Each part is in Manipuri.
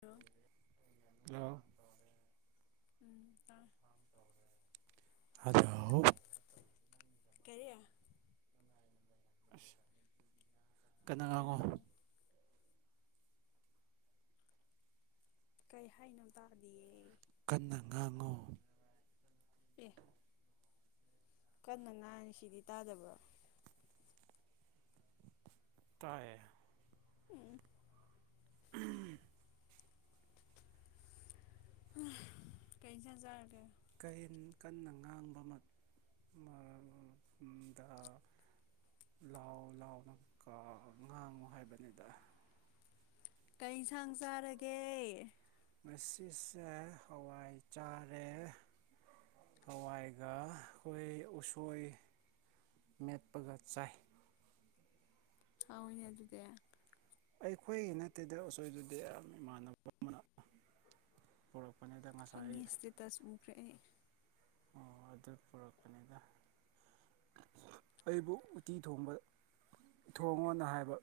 ꯍꯂꯣ ꯍꯂꯣ ꯎꯇ ꯑꯗꯣ ꯀꯔꯤ ꯑ ꯀꯩ ꯀꯩꯅꯒꯀꯣ ꯍꯥꯏꯅꯣ ꯀꯩ ꯍꯥꯏꯅꯕꯧ ꯇꯥꯔꯗꯤꯌꯦ ꯀꯟꯅ ꯉꯥꯡꯉꯨ ꯄꯦ ꯀꯟꯅ ꯉꯥꯏꯔꯤ ꯁꯤꯗꯤ ꯇꯥꯗꯕ꯭ꯔꯣ ꯇꯥꯏ ꯎꯝ ꯀꯩꯖꯦꯟꯖꯔꯒ ꯀꯦꯟ ꯀꯟꯅ ꯉꯥꯡꯕꯃꯛ ꯑꯗ ꯂꯥꯎ ꯂꯥꯎꯅ ꯉꯥꯡꯉꯨ ꯍꯥꯏꯕꯅꯤꯗ ꯀꯩ ꯏꯟꯁꯥꯡ ꯆꯥꯔꯒꯦ ꯁꯤꯁꯦ ꯍꯋꯥꯏ ꯆꯥꯔꯦ ꯍꯋꯥꯏꯒ ꯑꯩꯈꯣꯏ ꯎꯁꯣꯏ ꯃꯦꯠꯄꯒ ꯆꯥꯏ ꯑ ꯑꯗꯨ ꯑꯗꯨꯗꯤ ꯑꯩꯈꯣꯏꯒꯤ ꯅꯠꯇꯦꯗ ꯑꯁꯣꯏꯗꯨꯗꯤ ꯌꯥꯝ ꯏꯃꯥꯟꯅꯕ ꯑꯃꯅ ꯄꯨꯔꯛꯄ ꯈꯪꯉꯦ ꯏꯁꯇꯦꯇꯁ ꯎꯈ꯭ꯔꯦꯦ ꯑꯩ ꯑꯣ ꯑꯗꯨ ꯄꯨꯔꯛꯀꯅꯤꯗ ꯑꯩꯕꯨ ꯎꯇꯤ ꯊꯣꯡꯕ ꯊꯣꯡꯉꯣꯅ ꯍꯥꯏꯕ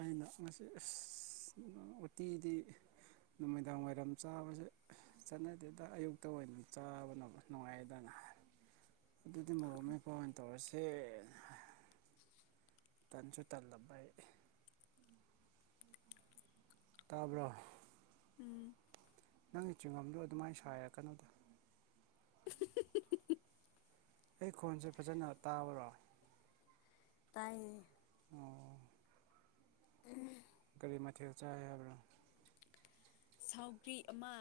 ꯑꯩꯅ ꯉꯁꯤ ꯑ ꯎꯇꯤꯗꯤ ꯅꯨꯃꯤꯗꯥꯡ ꯋꯥꯏꯔꯝ ꯆꯥꯕꯁꯦ ꯆꯠꯅꯗꯦꯗ ꯑꯌꯨꯛꯇ ꯑꯣꯏꯅ ꯆꯥꯕ ꯅꯨꯡꯉꯥꯏꯗꯅ ꯑꯗꯨꯗꯤ ꯃꯣꯔꯣꯛ ꯃꯩꯀ ꯑꯣꯏꯅ ꯇꯧꯔꯁꯦ ꯇꯟꯁꯨ ꯇꯜꯂꯏ ꯇꯥꯔꯕ꯭ꯔ ꯎꯝ ꯅꯪꯒꯤ ꯆꯤꯡꯉꯝꯗꯣ ꯑꯗꯨꯃꯥꯏꯅ ꯁꯥꯏꯔ ꯀꯩꯅꯣꯗ [unintelligible] ꯑꯩ ꯈꯣꯟꯁꯦ ꯐꯖꯅ ꯇꯥꯕꯔꯣ ꯇꯥꯏꯌꯦ ꯑꯣ ꯑꯗꯨ ꯑꯩꯇꯩ ꯃꯥꯊ ꯆ ꯌꯥ ꯁꯥꯎꯒ꯭ꯔꯤ ꯑꯃ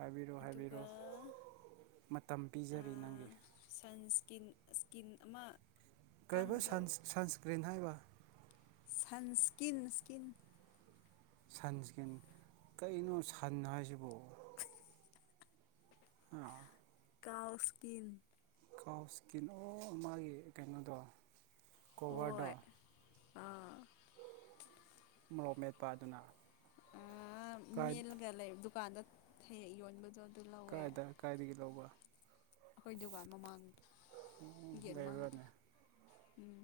ꯍꯥꯏꯕꯤꯔꯣ ꯑꯗꯨꯒ ꯍꯥꯏꯕꯤꯔꯣ ꯃꯇꯝ ꯄꯤꯖꯔꯤ ꯅꯪꯒꯤ ꯁꯀꯤꯟ ꯁꯀꯤꯟ ꯑꯃ ꯀꯕ ꯀꯪꯕꯗꯣ ꯁꯟ ꯁꯟꯁꯀ꯭ꯔꯤꯟ ꯍꯥꯏꯕ ꯁꯟꯁꯀꯤꯟ ꯏꯁꯀꯤꯟ ꯁꯟ ꯏꯁꯀ꯭ꯔꯤꯟ ꯀꯩꯅꯣ ꯁꯟ ꯍꯥꯏꯁꯤꯕꯨ ꯑ ꯀꯥꯎꯁꯀꯤꯤꯟ ꯀꯥꯎ ꯏꯁꯀꯤꯟ ꯑꯣ ꯃꯥꯒꯤ ꯀꯩꯅꯣꯗꯣ ꯀꯣꯚꯔꯗꯣ ꯍꯣꯏ ꯑꯥ ꯃꯣꯔꯣ ꯃꯦꯠꯄ ꯑꯗꯨꯅ ꯃꯦꯜꯂꯒ ꯂꯩ ꯗꯨꯀꯥꯟꯗ ꯌꯣꯟꯕꯗ ꯀꯥꯏꯗ ꯀꯥꯏꯗꯒꯤ ꯂꯧꯕ ꯑꯩꯈꯣꯏ ꯗꯨꯕꯥ ꯃꯃꯥꯡꯗ ꯎ ꯂꯩꯕꯤꯔꯅꯦꯦ ꯎꯝ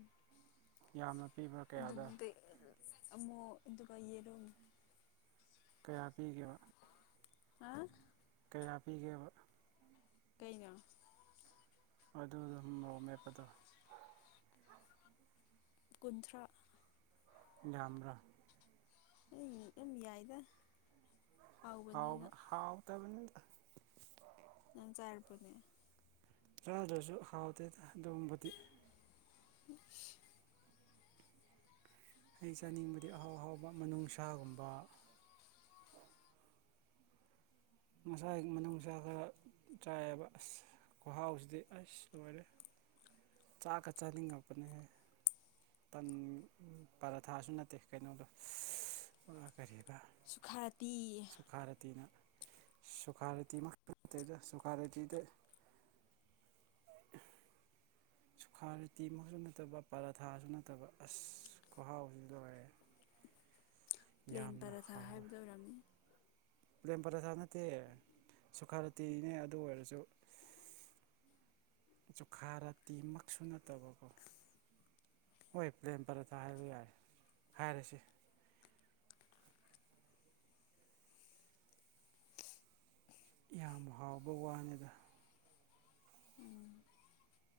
ꯌꯥꯝꯅ ꯄꯤꯕ꯭ꯔꯥ ꯀꯌꯥꯗ ꯑꯃꯛ ꯑꯗꯨꯒ ꯌꯦꯔꯣ ꯀꯌꯥ ꯄꯤꯒꯦꯕ ꯍꯥ ꯀꯌꯥ ꯄꯤꯒꯦꯕ ꯀꯩꯅꯅ ꯑꯗꯨ ꯑꯗꯨꯝꯑꯣ ꯃꯦꯞꯄꯗꯣ ꯀꯨꯟꯊ꯭ꯔꯥ ꯝ꯭ꯔ [unintelligible] [inaudible] ꯂꯩꯌꯥꯥꯏꯗ ꯍꯥꯎ ꯍꯥꯎ ꯇꯕ ꯅꯪ ꯆꯥꯔꯄꯅꯦ ꯆꯥꯗ꯭ꯔꯁꯨ ꯍꯥꯎꯇꯦ ꯑꯗꯨꯒꯕꯗꯤ [unintelligible] [inaudible] ꯑꯩ ꯆꯥꯅꯤꯡꯕꯗꯤ ꯑꯍꯥꯎ ꯑꯍꯥꯎꯕ ꯅꯨꯡꯁꯥꯒꯨꯝꯕ ꯃꯁꯥꯒꯤ ꯃꯅꯨꯡꯁꯥ ꯈꯔ ꯆꯥꯏꯑꯕ ꯑꯁ ꯈꯍꯥꯎꯁꯤꯗꯤ ꯑꯁ ꯂꯣꯏꯔꯦ ꯆꯥꯛꯀ ꯆꯥꯅꯤꯡꯉꯛꯄꯅꯦꯍꯦ ꯄꯔꯥ ꯊꯥꯁꯨ ꯅꯠꯇꯦ ꯀꯩꯅꯣꯗ ꯀꯔꯤꯕ ꯁꯨꯈꯥꯇꯤ ꯁꯨꯈꯥꯔ ꯇꯤꯅ ꯁꯨꯈꯥꯔꯦꯇꯤ ꯁꯨꯈꯥꯔꯦꯇꯗ [unintelligible] [inaudible] ꯁꯨꯈꯥ ꯇꯤꯃꯛꯛꯁꯨ ꯅꯠꯇꯕ ꯄꯔꯥꯊꯥꯁꯨ ꯅꯠꯇꯕ ꯑꯁ ꯈꯍꯥꯎꯁꯨ ꯂꯣꯏꯔꯦ ꯎ [unintelligible] [inaudible] ꯄ꯭ꯂꯦꯟ ꯄꯔꯥꯊꯥ ꯍꯥꯏꯕꯗꯨ ꯑꯣꯏꯔꯝꯃꯤ ꯄꯂꯦꯝ ꯄꯔꯊꯥ ꯅꯠꯇꯦ ꯁꯨꯈꯥꯔꯇꯤꯅꯦ ꯑꯗꯨ ꯑꯣꯏꯔꯁꯨ ꯨꯈꯥꯔ ꯇꯤꯃꯛꯁꯨ ꯅꯠꯇꯕꯀꯣ ꯍꯣꯏ ꯄ꯭ꯔꯂꯦꯝ ꯄꯔꯊꯥ ꯍꯥꯏꯕ ꯌꯥꯔꯦ ꯍꯥꯏꯔꯁꯤ ꯌꯥꯝ ꯍꯥꯎꯕ ꯋꯥꯅꯤꯗ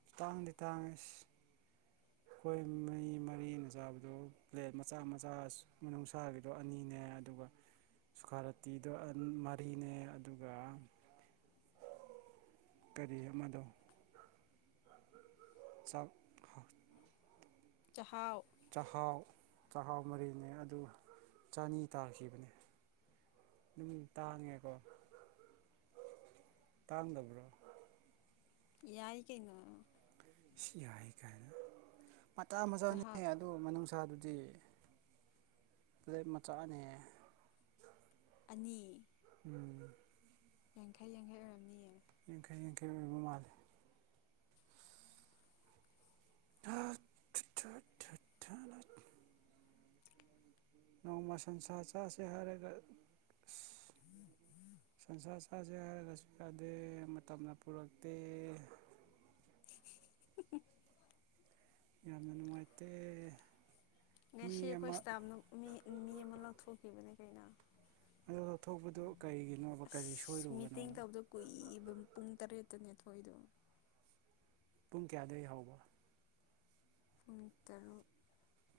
ꯇꯇꯥꯡ ꯇꯇꯥꯡ ꯑꯦꯁ ꯑꯩꯈꯣꯏ ꯃꯔꯤ ꯃꯔꯤꯅ ꯆꯥꯕꯗꯣ ꯄ꯭ꯂꯦꯠ ꯃꯆꯥ ꯃꯆꯥ ꯅꯨꯡꯁꯥꯒꯤꯗꯣ ꯑꯅꯤꯅꯦ ꯑꯗꯨ ꯁꯨꯈꯥꯔꯇꯤꯗꯣ ꯃꯔꯤꯅꯦ ꯑꯗꯨꯒ ꯀꯔꯤ ꯑꯃꯗ ꯆꯥꯎ ꯆꯍꯥꯎ ꯆꯥꯛꯍꯥꯎ ꯆꯥꯛꯍꯥꯎ ꯃꯔꯤꯅꯦ ꯑꯗꯨ ꯆꯅꯤ ꯇꯥꯈꯤꯕꯅꯦ ꯑꯗꯨꯝ ꯇꯥꯡꯉꯦꯀꯣ ꯇꯥꯡ ꯗꯕ꯭ꯔꯥ ꯌꯥꯏ ꯀꯩꯅꯣ ꯁꯤ ꯌꯥꯏ ꯀꯥꯏꯅ ꯃꯇꯇꯥ ꯃꯆꯥꯅꯤ ꯆꯥꯛꯍꯥꯎ ꯑꯗꯨ ꯅꯨꯡꯁꯥꯗꯨꯗꯤ ꯀ ꯃꯆꯥꯅꯦ ꯑꯅꯤ ꯎꯝ ꯌꯥꯡꯈꯩ ꯌꯥꯡꯈꯩ ꯑꯣꯏꯔꯝꯅꯤꯌꯦ ꯌꯥꯡꯈꯩ ꯌꯥꯡꯈꯩ ꯑꯣꯏꯕ ꯃꯥꯜꯂꯦ ꯥ [unintelligible] [inaudible] ꯅꯣꯡꯃ ꯁꯟꯁꯥ ꯆꯥꯁꯦ ꯍꯥꯏꯔꯒ ꯁꯟꯁꯥ ꯆꯥꯁꯦ ꯍꯥꯏꯔꯒꯁꯨ ꯌꯥꯗꯦ ꯃꯇꯝꯅ ꯄꯨꯔꯛꯇꯦ [unintelligible] [inaudible] ꯎ [unintelligible] [inaudible] ꯌꯥꯝꯅ ꯅꯨꯡꯉꯥꯏꯇ ꯉꯁꯤ ꯑꯩꯈꯣꯏ ꯏꯁꯇꯥꯞꯅ ꯃꯤ ꯑꯃ ꯂꯧꯊꯣꯛꯈꯤꯕꯅꯦ ꯀꯩꯅꯣ ꯑ ꯂꯧꯊꯣꯛꯄꯗꯨ ꯀꯔꯤꯒꯤꯅꯣꯕ ꯀꯔꯤ ꯁꯣꯏꯔꯨꯕꯅꯣꯕ ꯕꯝ ꯄꯨꯡ ꯇꯔꯦꯠꯇꯅꯤꯊꯣꯏꯗꯣ ꯄꯨꯡ ꯀꯌꯥꯗꯒꯤ ꯍꯕ ꯄꯨꯡ ꯇꯔꯨꯛ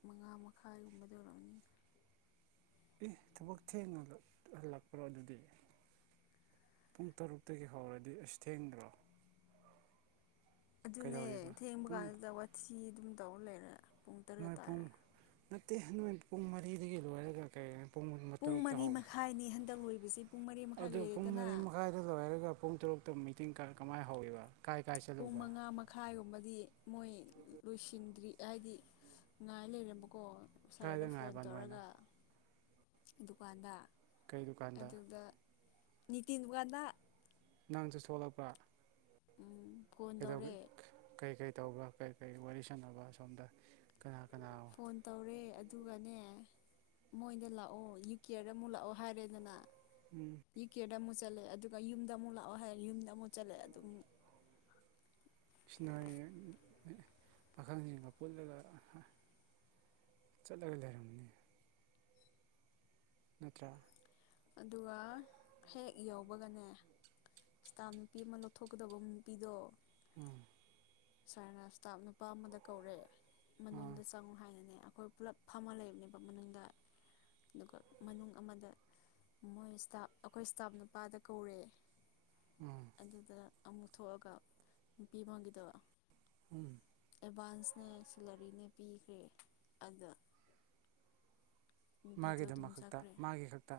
ꯃꯉꯥ ꯃꯈꯥꯏꯒꯨꯝꯕꯗꯧꯔꯛꯑꯅꯤꯅ ꯑꯦ ꯊꯕꯛ ꯊꯦꯡꯅ ꯍꯜꯂꯛꯄ꯭ꯔꯣ ꯑꯗꯨꯗꯤ ꯄꯨꯡ ꯇꯔꯨꯛꯇꯒꯤ ꯍꯧꯔꯗꯤ ꯑꯁ ꯊꯦꯡꯕ꯭ꯔꯣ ꯑꯗꯨꯅꯦ ꯊꯦꯡꯕ ꯄꯨꯡ ꯀꯥꯟꯗꯨꯗ ꯋꯥꯊꯤ ꯑꯗꯨꯝ ꯇꯧꯔ ꯂꯩꯔꯦ ꯄꯨꯡ ꯇꯔꯦꯠ ꯅ ꯇꯥꯔꯦ ꯄꯨꯡ ꯅꯠꯇꯦ ꯅ ꯄꯨꯡ ꯃꯔꯤꯗꯒꯤ ꯂꯣꯏꯔꯒ ꯀꯩ ꯄꯨꯡ ꯃꯇꯝ ꯃꯔꯤ ꯃꯈꯥꯏꯅꯤ ꯍꯟꯗꯛ ꯂꯣꯏꯕꯁꯤ ꯄꯨꯡ ꯃꯔꯤ ꯃꯈꯥꯏ ꯑꯗꯨꯣ ꯄꯨꯡ ꯂꯣꯏꯔꯦꯗꯅ ꯃꯔꯤ ꯃꯈꯥꯏꯗ ꯂꯣꯏꯔꯒ ꯄꯨꯡ ꯇꯔꯨꯛ ꯇꯣ ꯃꯤꯇꯤꯡ ꯀ ꯀꯃꯥꯏ ꯍꯧꯕ ꯄꯨꯡ ꯃꯉꯥ ꯃꯈꯥꯏꯒꯨꯝꯕꯗꯤ ꯃꯣꯏ ꯂꯣꯏꯁꯤꯟꯗ꯭ꯔꯤ ꯍꯥꯏꯗꯤ ꯉꯥꯏ ꯂꯩꯔꯝꯕꯀꯣ ꯁꯥꯔꯗ ꯀꯥꯏꯗ ꯐꯣꯟ ꯉꯥꯏꯕ ꯅꯣꯏꯅ ꯇꯧꯔꯒ ꯗꯨꯀꯥꯟꯗ ꯀꯩ ꯗꯨꯀꯥꯟꯗ ꯇꯤꯟ ꯉꯗ ꯅꯉꯥꯡꯁꯨ ꯁꯣꯛꯂꯛꯄ꯭ꯔꯥ ꯎꯝ ꯀꯩ ꯀꯔꯤ ꯇꯧꯕ ꯀꯔꯤ ꯀꯔꯤ ꯋꯥꯔꯤ ꯁꯥꯟꯅꯕ ꯁꯁꯣꯝꯗ ꯀꯅꯥ ꯀꯅꯥ ꯐꯣꯟ ꯇꯧꯔꯦ ꯑꯗꯨꯒꯅꯦ ꯃꯣꯏꯗ ꯂꯥꯛꯑꯣ ꯌꯨ ꯀꯦꯗ ꯑꯃꯨꯛ ꯂꯥꯛꯑꯣ ꯍꯥꯏꯔꯦꯗꯅ ꯎꯝ ꯌꯨꯀꯦꯗ ꯑꯃꯨꯛ ꯆꯠꯂꯛꯑꯦ ꯑꯗꯨꯒ ꯌꯨꯝꯗ ꯑꯃꯨꯛ ꯂꯥꯛꯑꯣ ꯍꯥꯏ ꯌꯨꯝꯗ ꯑꯃꯨꯛ ꯆꯠꯂꯛꯑꯦ ꯑꯗꯨꯝ ꯅꯔꯤ ꯄꯥꯈꯪꯁꯤꯡꯒ ꯄꯨꯠꯂꯒ ꯆꯠꯂ ꯂꯩꯔꯝꯃꯤꯅꯤ ꯅꯠꯇ꯭ꯔ ꯑꯗꯨꯒ ꯍꯦꯛ ꯌꯧꯕꯒꯅꯦ ꯁꯇꯥ ꯅꯨꯄꯤ ꯑꯃ ꯂꯧꯊꯣꯛꯀꯗꯕ ꯅꯨꯄꯤꯗꯣ ꯎꯝ ꯁꯥꯔꯅ ꯏꯁꯇꯥꯞ ꯅꯨꯄꯥ ꯑꯃꯗ ꯀꯧꯔꯦ ꯑꯥ ꯃꯅꯨꯡꯗ ꯆꯪꯉꯨ ꯍꯥꯏꯅꯅꯦ ꯑꯩꯈꯣꯏ ꯄꯨꯜꯂꯞ ꯐꯝꯃ ꯂꯩꯕꯅꯦꯕ ꯃꯅꯨꯡꯗ ꯑꯗꯨꯒ ꯃꯅꯨꯡ ꯑꯃꯗ ꯃꯣꯏ ꯏꯁꯇꯥ ꯑꯩꯈꯣꯏ ꯏꯁꯇꯥꯞ ꯅꯨꯄꯥꯗ ꯀꯧꯔꯑꯦ ꯎꯝ ꯑꯗꯨꯗ ꯑꯃꯨꯛ ꯊꯣꯛꯑꯒ ꯅꯨꯄꯤ ꯑꯃꯒꯤꯪꯒꯤꯗꯕ ꯎꯝ ꯑꯦꯗꯚꯥꯟꯁꯅꯦ ꯁꯦꯂꯔꯤꯅꯦ ꯄꯤꯈ꯭ꯔꯦ ꯑꯗ ꯅꯨꯄꯤꯗꯣ ꯑꯗꯨꯝ ꯃꯥꯒꯤꯗꯃꯛ ꯈꯛꯇ ꯆꯈ꯭ꯔꯦ ꯃꯥꯒꯤ ꯈꯛꯇ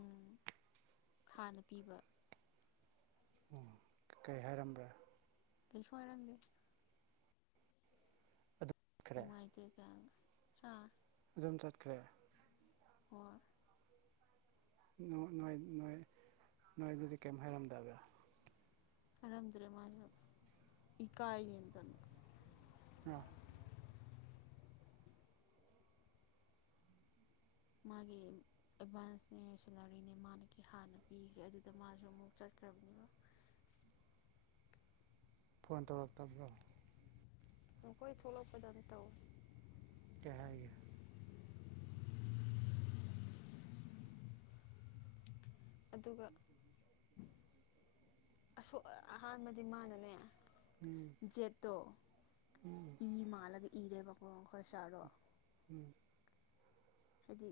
ꯎꯝ ꯈꯥꯅ ꯄꯤꯕ ꯎꯝ ꯀꯩ ꯍꯥꯏꯔꯝꯕ꯭ꯔꯥ ꯀꯩꯁꯨꯏꯔꯒ ꯑꯗꯨꯝ ꯆꯠꯈ꯭ꯔꯦ ꯅꯨꯡꯉꯥꯏꯇꯒ ꯑ ꯑꯗꯨꯝ ꯆꯠꯈ꯭ꯔꯦ ꯑꯣ ꯅ ꯅꯣꯏ ꯑꯗꯨꯗꯤ ꯀꯩꯝ ꯍꯥꯏꯔꯝꯗꯥꯕ ꯑꯔꯗꯨꯔ ꯃꯥ ꯏ ꯀꯥꯏꯅ ꯌꯦꯟ ꯇ ꯑ ꯃꯥꯒꯤ ꯑꯦꯗꯚꯥꯟꯁꯅꯦ ꯁꯦꯂꯔꯤꯅꯦ ꯃꯥꯅ ꯍꯥꯟꯅ ꯄꯤꯈ꯭ꯔꯦ ꯑꯗꯨꯗ ꯃꯥꯁꯨ ꯑꯃꯨꯛꯠ [inaudible] ꯐꯣꯟꯣꯟ ꯇꯧꯔꯛ ꯇꯕ꯭ꯔꯣ ꯅꯈꯣꯏ ꯊꯂꯣꯄꯗꯥ ꯇꯊꯧ ꯌꯥꯔꯒꯤ ꯑꯗꯨꯒ ꯑꯁꯣꯛ ꯑꯍꯥꯟꯕꯗꯤ ꯃꯥꯟꯅꯅꯦ ꯎꯝ ꯖꯦꯠꯇꯣ ꯎꯝ ꯏ ꯃꯥꯜꯂꯒ ꯏꯔꯦꯕ ꯃꯈꯈꯣꯏ ꯁꯥꯔꯣ ꯎꯝ ꯍꯥꯏꯗꯤ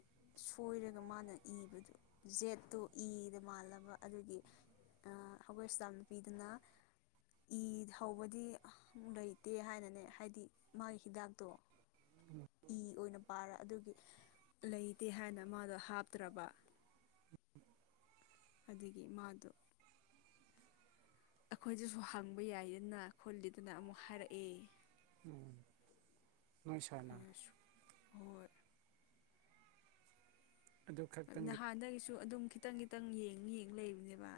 ꯁꯣꯏꯔꯒ ꯃꯥꯅ ꯏꯕꯗꯣ ꯖꯦꯠꯇꯣ ꯏꯗ ꯃꯥꯜꯂꯕ ꯑꯗꯨꯒꯤ ꯑꯩꯈꯣꯏ ꯑꯁꯇꯥꯝ ꯅꯨꯄꯤꯗꯨꯅ ꯏ ꯍꯧꯕꯗꯤ ꯂꯩꯇꯦ ꯍꯥꯏꯅꯅꯦ ꯍꯥꯏꯗꯤ ꯃꯥꯒꯤ ꯍꯤꯗꯥꯛꯇꯣ ꯏ ꯑꯣꯏꯅ ꯄꯥꯔ ꯑꯗꯨꯒꯤ ꯂꯩꯇꯦ ꯍꯥꯏꯅ ꯃꯥꯗꯣ ꯍꯥꯞꯇ꯭ꯔꯕ ꯑꯗꯒꯤ ꯃꯥꯗꯣ ꯑꯩꯈꯣꯏꯗꯁꯨ ꯍꯥꯡꯕ ꯌꯥꯏꯗꯅ ꯈꯣꯜꯂꯤꯗꯅ ꯑꯃꯨꯛ ꯍꯥꯏꯔꯛꯑꯦ ꯎ ꯅꯣꯏ ꯁꯅ ꯑꯗꯨꯁꯨ ꯍꯣꯏ ꯑꯗꯨ ꯈꯛꯇꯪꯒꯤ ꯅꯍꯥꯟꯗꯒꯤꯁꯨ ꯑꯗꯨꯝ ꯈꯤꯇꯪ ꯈꯤꯇꯪ ꯌꯦꯡ ꯌꯦꯡ ꯂꯩꯕꯅꯦꯕ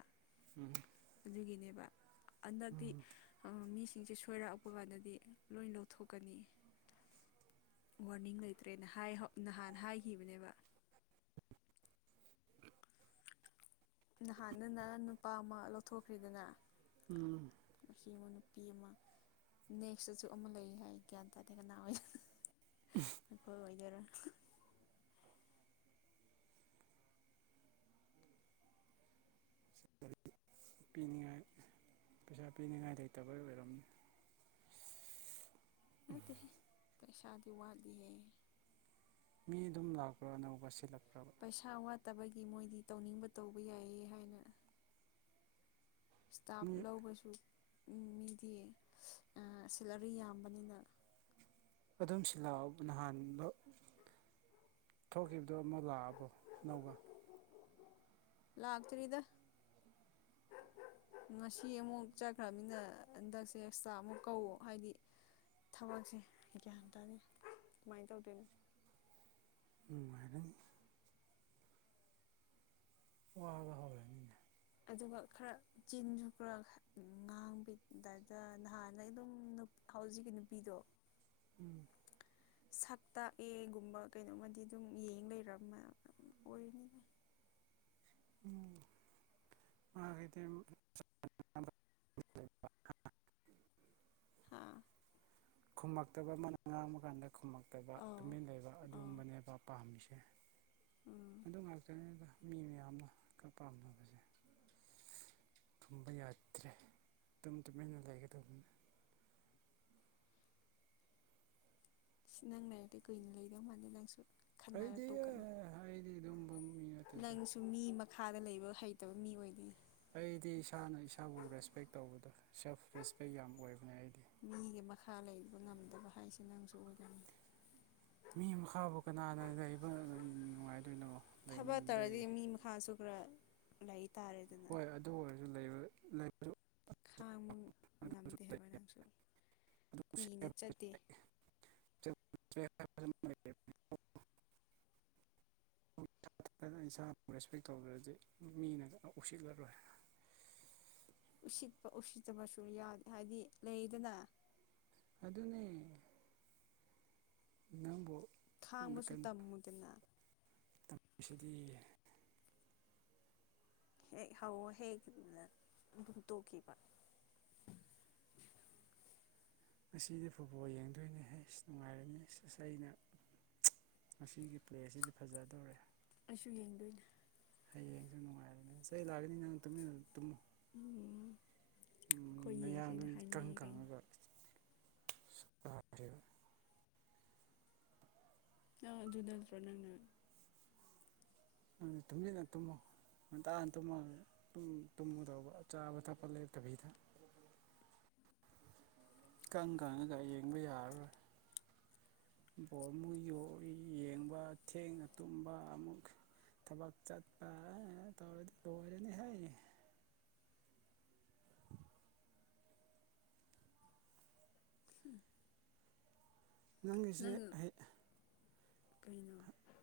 ꯎꯝ ꯑꯗꯨꯒꯤꯅꯦꯕ ꯍꯟꯗꯛꯇꯤ ꯎꯝ ꯃꯤ ꯁꯤꯡꯁꯦ ꯁꯣꯏꯔꯛꯄ ꯀꯥꯟꯗꯗꯤ ꯂꯣꯏ ꯂꯧꯊꯣꯛꯀꯅꯤ ꯋꯥꯔꯅꯤꯡ ꯂꯩꯇ꯭ꯔꯦꯅ ꯅꯍꯥꯟ ꯍꯥꯏꯈꯤꯕꯅꯦꯕ ꯅꯍꯥꯟ ꯅ ꯅꯨꯄꯥ ꯑꯃ ꯂꯧꯊꯣꯛꯈ꯭ꯔꯤꯗꯅ ꯎꯝ ꯅꯨ ꯑꯃ ꯅꯨꯄꯤ ꯑꯃ ꯅꯦꯛꯁꯇꯁꯨ ꯑꯃ ꯂꯩ ꯍꯥꯏ ꯒ꯭ꯌꯥꯟ ꯇꯥꯗꯦ ꯀꯅꯥ ꯑꯣꯏ ꯑꯩꯈꯣꯏ ꯏꯗꯔ [unintelligible] ꯄꯤꯅꯤꯡꯉꯥꯏ ꯄꯩꯁꯥ ꯄꯤꯅꯤꯡꯉꯥꯏ ꯂꯩꯇꯕ ꯑꯣꯏꯔꯝꯅꯤ ꯅꯠꯇ ꯄꯩꯁꯥꯗꯤ ꯋꯥꯠꯂꯤꯦ ꯃꯤ ꯑꯗꯨꯝ ꯂꯥꯛꯄ꯭ꯔꯣ ꯑꯅꯧꯕ ꯁꯤꯜꯂꯛꯄ ꯄꯩꯁꯥ ꯋꯥꯠꯇꯕꯒꯤ ꯃꯣꯏꯗꯤ ꯇꯧꯅꯤꯡꯕ ꯇꯧꯕ ꯌꯥꯏꯌꯦ ꯍꯥꯏꯅ [unintelligible] ꯏꯁꯇꯥꯞ ꯃꯤ ꯂꯧꯕꯁꯨ ꯃꯤꯗꯤ ꯁꯦꯂꯔꯤ ꯌꯥꯝꯕꯅꯤꯅ ꯑꯗꯨꯝ ꯁꯤ ꯂꯥꯛꯑꯣ ꯅꯍꯥꯟꯥꯟꯕ ꯊꯣꯛꯈꯤꯕꯗꯨꯣ ꯑꯃꯨꯛ ꯂꯥꯛꯑꯕꯣ ꯑꯅꯧꯒ ꯂꯥꯛꯇ꯭ꯔꯤꯗ [unintelligible] ꯉꯁꯤ ꯑꯃꯨꯛ ꯆꯠꯈ꯭ꯔꯕꯅꯤꯅ ꯍꯟꯗꯛꯁꯦ ꯑꯦꯛꯁꯇ꯭ꯔꯥ ꯑꯃꯨꯛ ꯀꯧ ꯍꯥꯏꯗꯤ ꯊꯕꯛꯁꯦ ꯒ꯭ꯌꯥꯟ ꯇꯥꯔꯦ ꯀꯃꯥꯏꯅ ꯇꯧꯗꯣꯏꯅꯣ ꯎ ꯃꯔ ꯋꯥꯗ ꯍꯣꯏ ꯑꯗꯨꯒ ꯈꯔ ꯆꯤꯟꯖꯨ ꯈ ꯉꯥꯡꯕꯤꯗꯗ ꯅꯍꯥꯟꯅ ꯑꯗꯨꯝ ꯍꯧꯖꯤꯛꯀꯤ ꯅꯨꯄꯤꯗꯣ ꯎꯝ ꯁꯛ ꯇꯥꯛꯑꯦꯒꯨꯝꯕ ꯀꯩꯅꯣꯝꯃꯗꯤ ꯑꯗꯨꯝ ꯌꯦꯡ ꯂꯩꯔ ꯑꯣꯏꯅꯤꯅ [unintelligible] ꯎ ꯑꯣ ꯈꯩꯗꯤ ꯍꯥꯥ ꯈꯨꯝꯃꯛꯇꯕ ꯑꯃꯅ ꯉꯥꯡꯕ ꯀꯥꯟꯗ ꯈꯨꯝꯂꯛꯇꯕ ꯑꯥꯎ ꯇꯨꯃꯤꯟ ꯂꯩꯕ ꯑꯥꯎ ꯑꯗꯨꯒꯨꯝꯕꯅꯦꯕ ꯄꯥꯝꯃꯤꯁꯦ ꯎꯝ ꯑꯗꯨ ꯉꯥꯛꯇꯅꯤꯗ ꯃꯤ ꯃꯌꯥꯝꯅ ꯈꯔ ꯄꯥꯝꯅꯕꯁꯦ ꯊꯨꯝꯕ ꯌꯥꯗ꯭ꯔꯦ ꯇꯞ ꯇꯨꯃꯤꯟꯅ ꯂꯩꯒꯗꯧꯕꯅꯤ ꯁꯤ ꯅꯪ ꯂꯩꯔꯗꯤꯦ ꯀꯨꯏꯅ ꯂꯩꯗꯧ ꯃꯥꯥꯟ ꯅꯪꯁꯨ ꯈꯟꯅꯔ ꯑꯩꯗꯤ ꯇꯣꯛꯀꯅꯤ ꯑꯩꯗꯤ ꯑꯗꯨꯝꯕ ꯃꯤ ꯅꯠꯇꯦꯗ ꯅꯪꯁꯨ ꯃꯤ ꯃꯈꯥꯗ ꯂꯩꯕ ꯍꯩꯇꯕ ꯃꯤ ꯑꯣꯏꯗꯦ ꯑꯩꯗꯤ ꯏꯁꯥꯅ ꯏꯁꯥꯕꯨ ꯔꯦꯁꯄꯦꯛ ꯇꯧꯕꯗꯦ ꯁꯦꯜꯐ ꯔꯦꯁꯄꯦꯛ ꯌꯥꯝ ꯑꯣꯏꯕꯅꯦ ꯑꯩꯗꯤ ꯈꯥ ꯂꯩꯕ ꯉꯝꯗꯕ ꯍꯥꯏꯁꯦ ꯅꯪꯁꯨ ꯑꯣꯏꯒꯅꯤ ꯃꯤ ꯃꯈꯥꯕꯨ ꯀꯅꯥꯅ ꯂꯩꯕ ꯅꯨꯡꯉꯥꯏꯗꯣꯏꯅꯣ ꯂꯩꯅꯤꯡꯗ ꯈꯥꯁꯨꯛ ꯂꯩ ꯍꯣꯏ ꯑꯗꯨ ꯑꯣꯏꯔꯁꯨ ꯈꯥꯡꯕ ꯉꯝꯗꯦ ꯍꯥꯏꯕ ꯅꯪꯁꯨ ꯀꯨꯏꯅ ꯆꯠꯇꯦ [unintelligible] ꯃꯊ ꯏꯁꯥꯕꯨ ꯔꯦꯁꯄꯦꯛ ꯇꯧꯗꯔꯗꯤ ꯃꯤꯅ ꯎꯁꯤꯠꯂꯔꯣꯏ ꯎꯁꯤꯠꯄ ꯎꯁꯤꯠꯇꯕꯁꯨ ꯌꯥꯗꯦ ꯍꯥꯏꯕꯗꯤ ꯂꯩꯗꯅ ꯑꯗꯨꯅꯦ ꯅꯕꯨ ꯈꯥꯡꯕꯁꯨ ꯇꯝꯃꯨꯗꯦ ꯇꯨꯄ ꯑꯁꯤꯗꯤ ꯍꯦꯛ ꯍꯧꯋꯣ ꯍꯦꯛ ꯑꯗꯨꯝ ꯇꯣꯛꯈꯤꯕ [inaudible] ꯉꯁꯤꯗꯤ ꯐꯨꯠꯕꯣꯜ ꯌꯦꯡꯗꯣꯏꯅꯦ ꯍꯥꯏ ꯁꯤ ꯅꯨꯡꯉꯥꯏꯔꯝꯅꯤꯁ ꯑꯩꯅ ꯃꯁꯤꯒꯤ ꯄ꯭ꯂꯦꯁꯤꯗꯤ ꯐꯖꯗꯧꯔꯦ ꯑꯁꯨꯣꯏ ꯌꯦꯟꯗꯣꯏꯅ ꯍꯌꯦꯡꯁꯨ ꯅꯨꯡꯉꯥꯏꯔꯅꯦ ꯆꯩ ꯂꯥꯛꯑꯀꯅꯤ ꯅꯪ ꯇꯨꯃꯤꯟꯅ ꯇꯨꯝꯃꯨ ꯑꯣꯝ ꯃꯌꯥꯗꯨ ꯏꯀꯪ ꯈꯪꯉꯒꯈꯦ ꯑ ꯑꯗꯨꯗꯣꯅꯪꯅ ꯇꯃꯣ ꯉꯟꯇꯥ ꯇꯨꯝꯃꯒ ꯇꯨꯝꯃꯨꯗꯧꯕ ꯆꯥꯕ ꯊꯛꯄ ꯂꯩꯇꯕꯤꯗ ꯀꯪ ꯀꯪꯉꯒ ꯌꯦꯡꯕ ꯌꯥꯔꯔꯣꯏ ꯕꯣꯝ ꯑꯃꯨꯛ ꯌꯣꯛꯏ ꯌꯦꯡꯕ ꯊꯦꯡꯅ ꯇꯨꯝꯕ ꯑꯃꯨꯛ ꯊꯕꯥꯛ ꯆꯠꯄꯧꯗꯤꯅꯤ ꯍꯥꯏ ꯎꯝ ꯅꯪꯒꯤꯁꯦ ꯑꯩ ꯀꯩꯅꯣ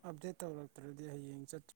ꯑꯞꯗꯦꯠ ꯇꯧꯔꯛꯇ꯭ꯔꯗꯤ ꯍꯌꯦꯡ ꯆꯠ